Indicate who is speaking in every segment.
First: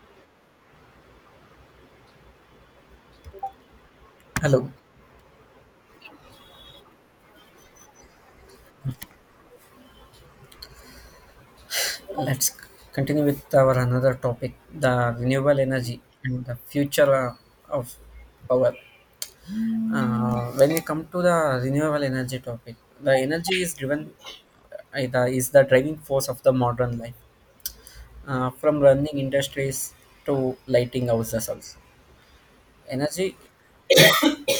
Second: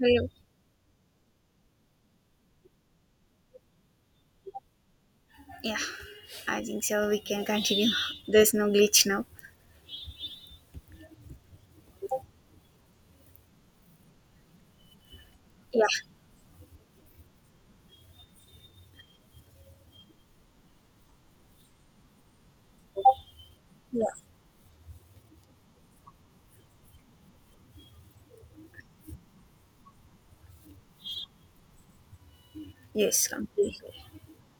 Speaker 1: Hello.
Speaker 2: Hello.
Speaker 1: Yeah, I think so. We can continue. There's no glitch now.
Speaker 2: Let's continue with our another topic, the renewable
Speaker 1: Yeah,
Speaker 2: energy and the future of power. When we come to the renewable energy topic, the energy is driven
Speaker 1: yeah,
Speaker 2: is the driving force of the modern life, from running industries to lighting houses also.
Speaker 1: yes,
Speaker 2: Energy
Speaker 1: completely.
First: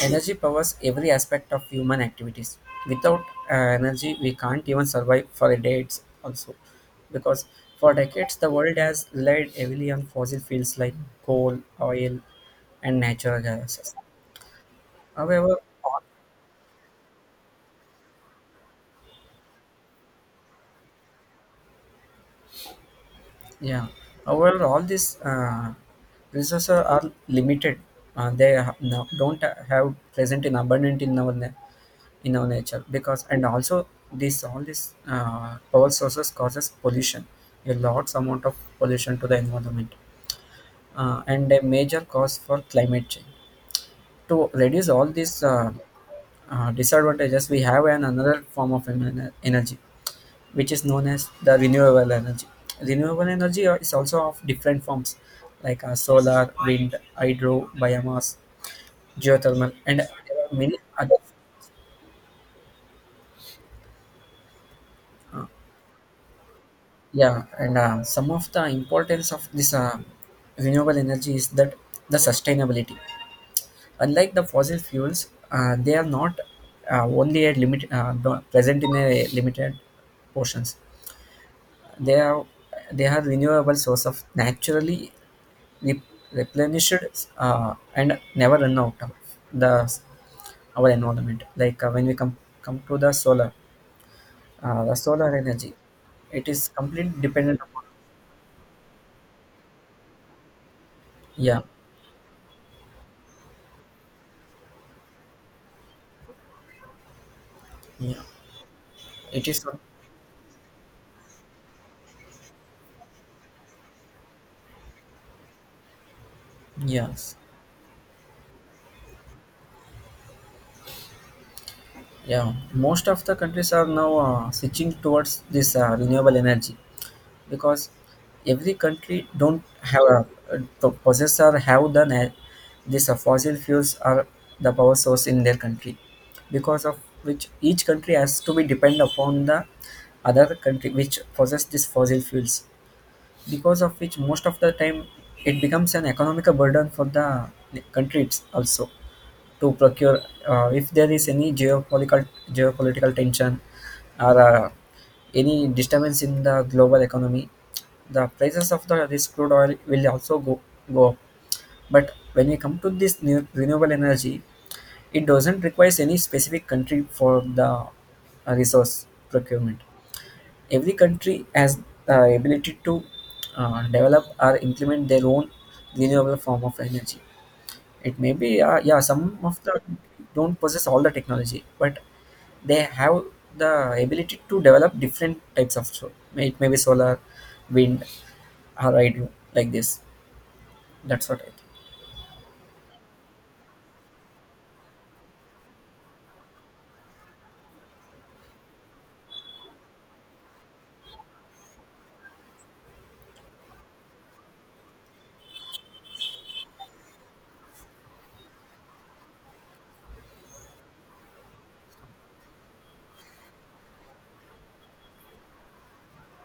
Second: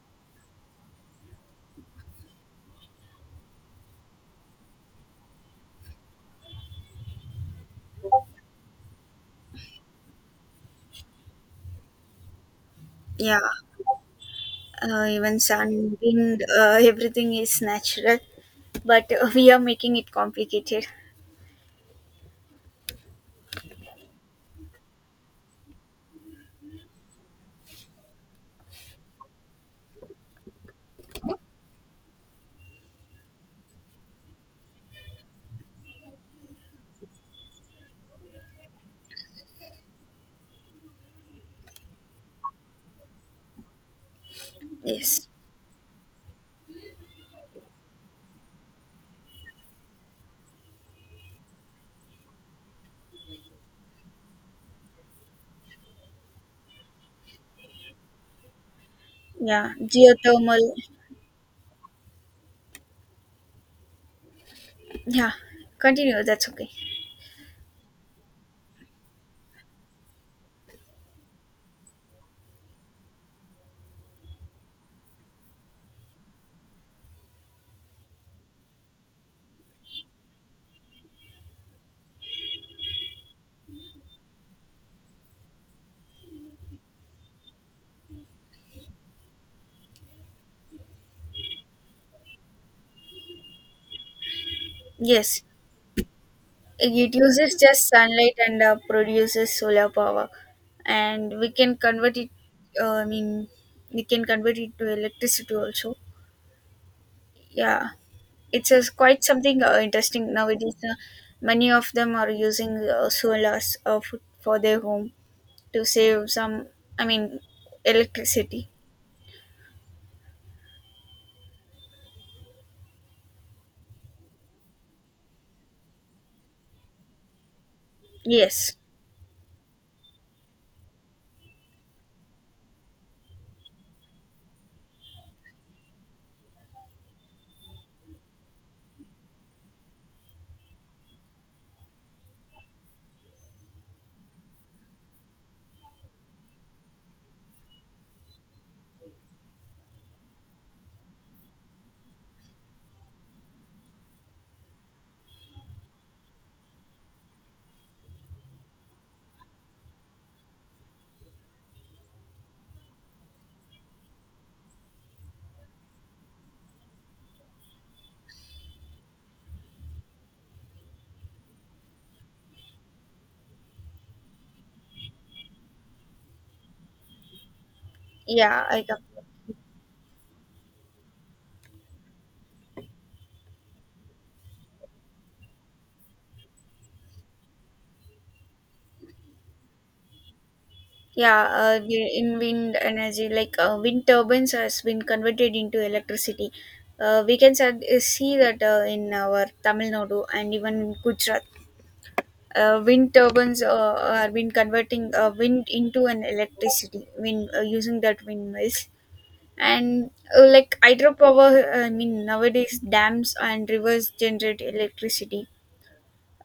Speaker 2: Energy powers every aspect of human activities. Without energy, we can't even survive for a day. It's also because for decades the world has relied heavily on fossil fuels like coal, oil, and
Speaker 1: Yeah,
Speaker 2: natural gases.
Speaker 1: even
Speaker 2: However,
Speaker 1: sun, wind, everything is natural, but we are making it complicated.
Speaker 2: yeah. However, all these resources are limited. They ha- no, Don't have present in abundant in our in our nature because and also this all these power sources causes pollution, a large amount of pollution to the environment, and a major cause for climate change. To reduce all
Speaker 1: Yes,
Speaker 2: these disadvantages, we have an another form of energy which is known as the renewable energy. Renewable energy is also of different forms like solar, wind, hydro, biomass,
Speaker 1: yeah,
Speaker 2: geothermal, and there are
Speaker 1: geothermal.
Speaker 2: many other.
Speaker 1: Yeah, continue. That's okay.
Speaker 2: Yeah, and some of the importance of this renewable energy is that the sustainability. Unlike the fossil fuels, they are not only a present in a limited portions. They are they are renewable source of naturally re- replenished and never run out of the our environment. Like when we come to the solar
Speaker 1: Yes,
Speaker 2: energy, it is
Speaker 1: it
Speaker 2: completely
Speaker 1: uses
Speaker 2: dependent upon.
Speaker 1: just sunlight and produces solar power, and we
Speaker 2: Yeah,
Speaker 1: can convert it. Uh, I mean, we can convert it to electricity also. Yeah,
Speaker 2: yeah,
Speaker 1: it's a quite
Speaker 2: it
Speaker 1: something
Speaker 2: is.
Speaker 1: interesting nowadays, many of them are using solars for their home to save some, i
Speaker 2: Yes,
Speaker 1: mean electricity.
Speaker 2: yeah. Most of the countries are now switching towards this renewable energy, because every
Speaker 1: Yes,
Speaker 2: country don't have a, possess or have the this fossil fuels are the power source in their country, because of which each country has to be depend upon the other country which possess these fossil fuels, because of which most of the time it becomes an economic burden for the countries also to procure. If there is any geopolitical tension or any disturbance in the global economy, the prices of the this crude oil will also go up. But when we come to this new renewable energy, it doesn't require any specific country for the resource procurement. Every country has the ability to develop or implement their own renewable form of energy. It may be,
Speaker 1: yeah, I got
Speaker 2: yeah,
Speaker 1: it.
Speaker 2: some of the don't possess all the technology, but they have the ability to develop different types of solar. It may be solar, wind, or hydro, like this. That's
Speaker 1: Yeah,
Speaker 2: what I think.
Speaker 1: in wind energy, like wind turbines has been converted into electricity. uh, we can sa- See that in our Tamil Nadu and even in Gujarat. Wind turbines have been converting wind into an electricity wind using that windmills. And like hydropower, I mean, nowadays dams and rivers generate electricity.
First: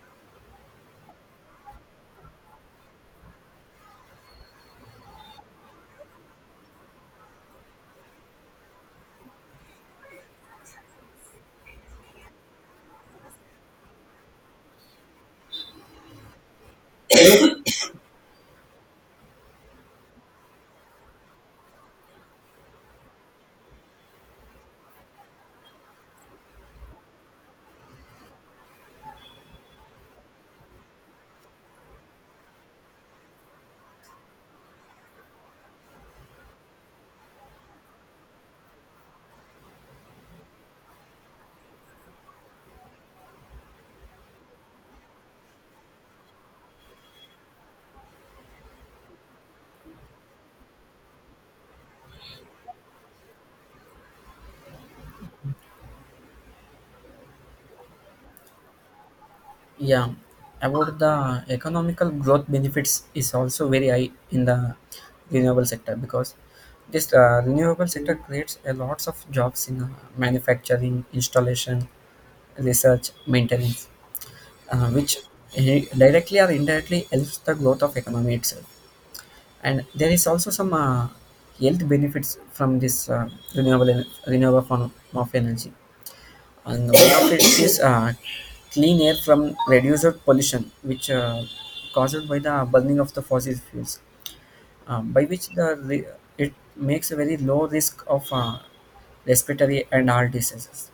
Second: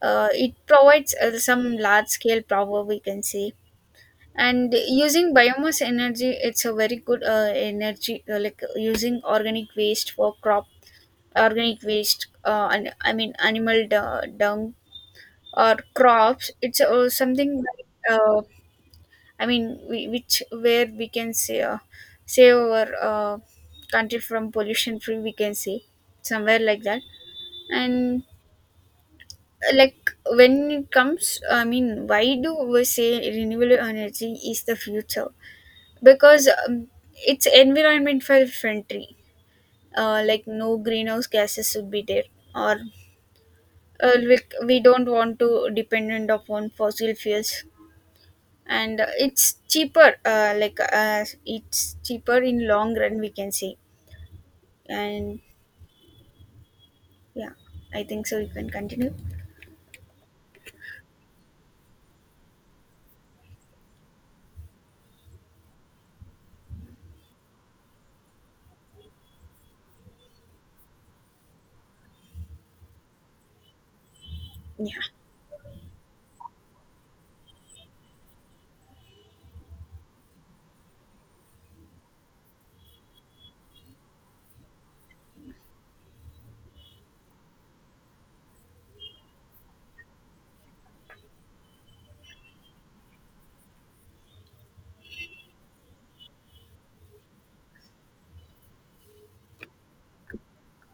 Speaker 1: It provides some large scale power, we can say. And using biomass energy, it's a very good energy, like using organic waste for crop, organic waste and I mean animal dung or crops. It's something that, which where we can say, save our country from pollution free, we can say, somewhere like that. And like when it comes, I mean, why do we say renewable energy is the future? Because it's environment friendly. Like no greenhouse gases should be there, or uh, we, we don't want to dependent upon fossil fuels, and it's cheaper, it's cheaper in long run, we can say. And yeah, I think so, you can continue.
Speaker 2: Yeah, about the economical growth benefits is also very high in the renewable sector, because this renewable sector creates a lots of jobs in manufacturing, installation, research, maintenance, uh,
Speaker 1: Yeah.
Speaker 2: which directly or indirectly helps the growth of economy itself. And there is also some health benefits from this renewable form of energy. And one of it is clean air from reduced pollution, which caused by the burning of the fossil fuels, by which the re- it makes a very low risk of respiratory and heart diseases.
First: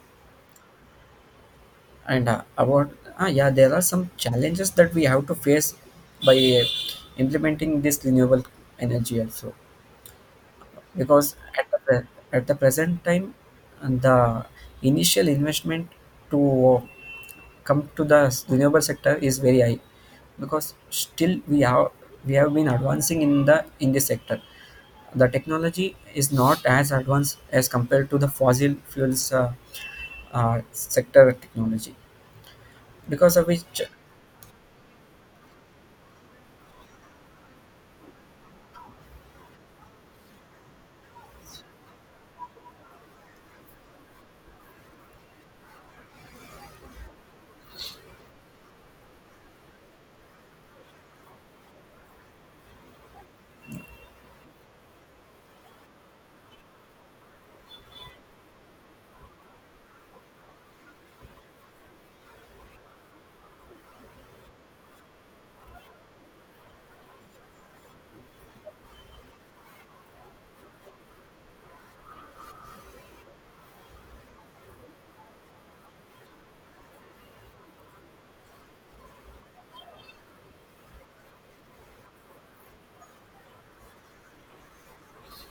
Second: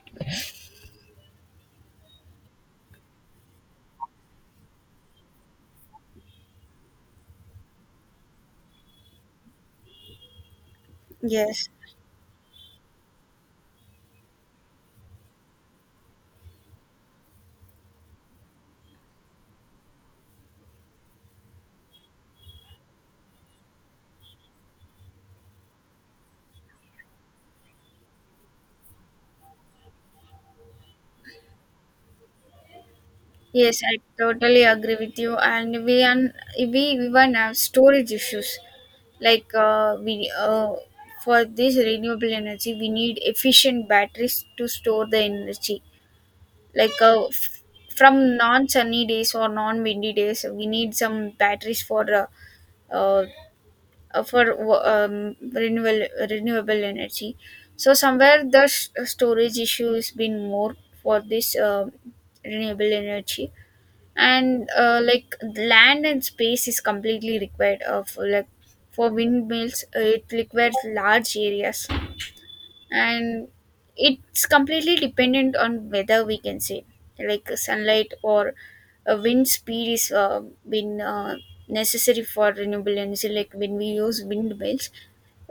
Speaker 2: And about ah yeah, there are some challenges that we have to face by implementing this renewable energy also, because
Speaker 1: Yes,
Speaker 2: at the present time and the initial investment to come to the renewable sector is very high, because still we have been advancing in the in this sector. The technology is not as advanced as compared to the fossil fuels sector technology, because of
Speaker 1: yes,
Speaker 2: which.
Speaker 1: I totally agree with you, and we even have storage issues. Like uh, we uh, for this renewable energy we need efficient batteries to store the energy, like from non sunny days or non windy days. We need some batteries for uh, renewable energy. So somewhere the storage issue has been more for this renewable energy. And like land and space is completely required, for like for windmills. It requires large areas, and it's completely dependent on weather, we can say, like sunlight or a wind speed is been necessary for renewable energy. Like when we use windmills,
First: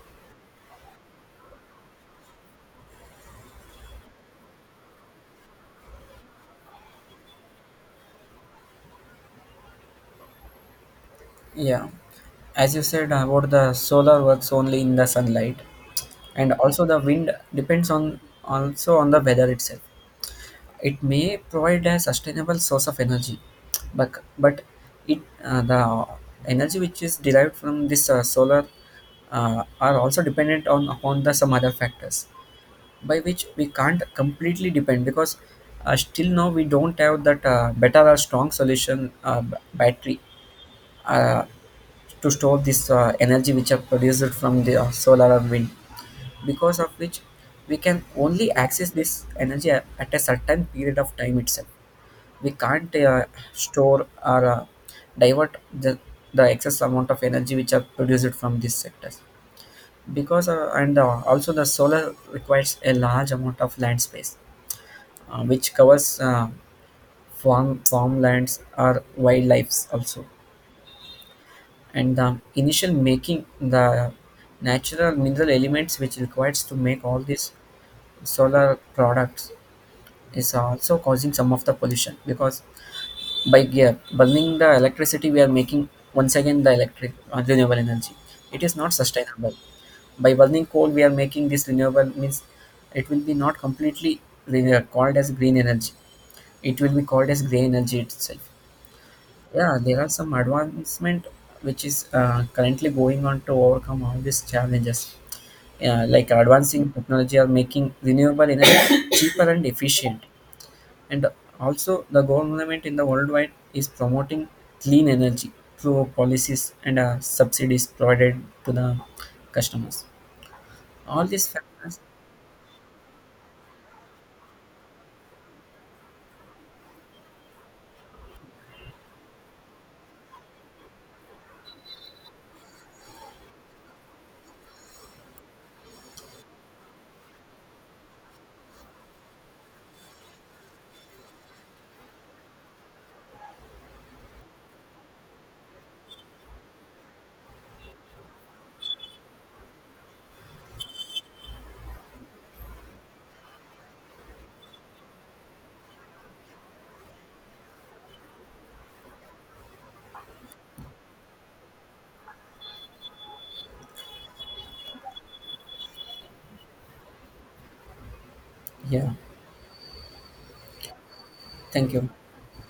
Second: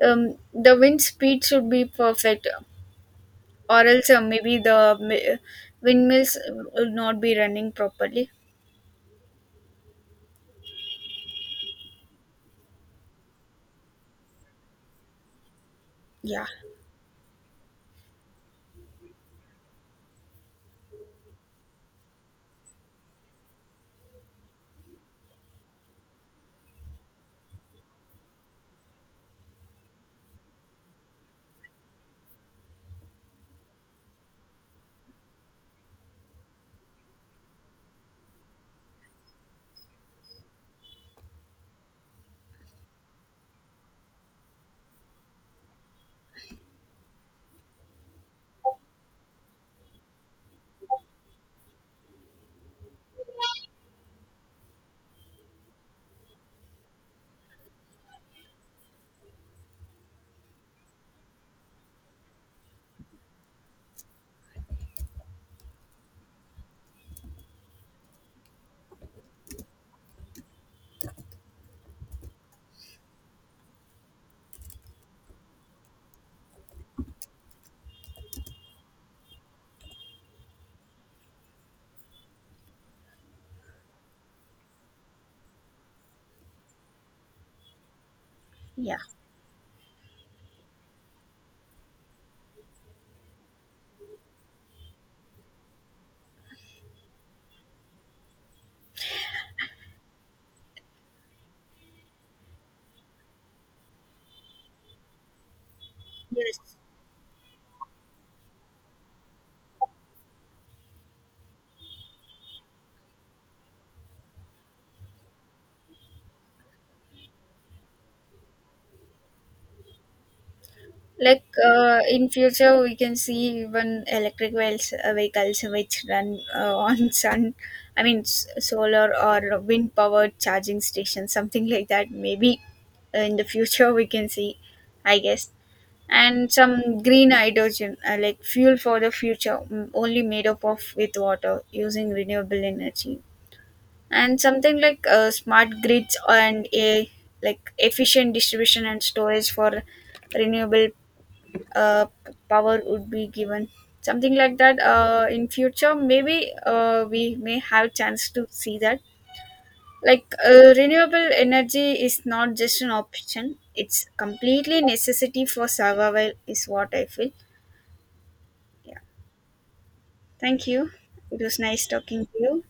Speaker 1: the wind speed should be perfect, or else maybe the windmills will not be running properly.
Speaker 2: Yeah, as you said about the solar works only in the sunlight,
Speaker 1: Yeah,
Speaker 2: and also the wind depends on also on the weather itself. It may provide a sustainable source of energy, but it the energy which is derived from this solar are also dependent on upon the some other factors by which we can't completely depend, because still now we don't have that better or strong solution battery uh, to store this energy which are produced from the solar or wind, because of which we can only access this energy at a certain period of time itself. We can't store or divert the excess amount of energy which are produced from these sectors, because and also the solar requires a large amount of land space, which covers farmlands or wildlife also. And the initial making the natural mineral elements which requires to make all these solar products is also causing some of the pollution, because by yeah, burning the electricity we are making once again the electric renewable energy, it is not
Speaker 1: yeah,
Speaker 2: sustainable. By burning coal we are making this renewable means it will be not completely called as green energy, it will be called as gray energy itself. Yeah, there are some advancement which is currently going on to overcome all these challenges, yeah, like
Speaker 1: yes,
Speaker 2: advancing technology are making renewable energy cheaper and efficient. And also, the government in the worldwide is promoting clean energy through policies and subsidies provided to the customers. All
Speaker 1: like,
Speaker 2: these factors.
Speaker 1: in future we can see even vehicles which run on sun. I mean solar or wind powered charging stations, something like that, maybe in the future we can see, I guess. And some green hydrogen, like fuel for the future, only made up of with water using renewable energy. And something like smart grids and a like efficient distribution and storage for renewable power would be given, something like that, in future maybe we may have chance to see that. Like renewable energy is not just an option, it's completely necessity for survival, is what I feel. Yeah,
Speaker 2: Yeah.
Speaker 1: thank you. It was nice
Speaker 2: Thank you.
Speaker 1: talking to you.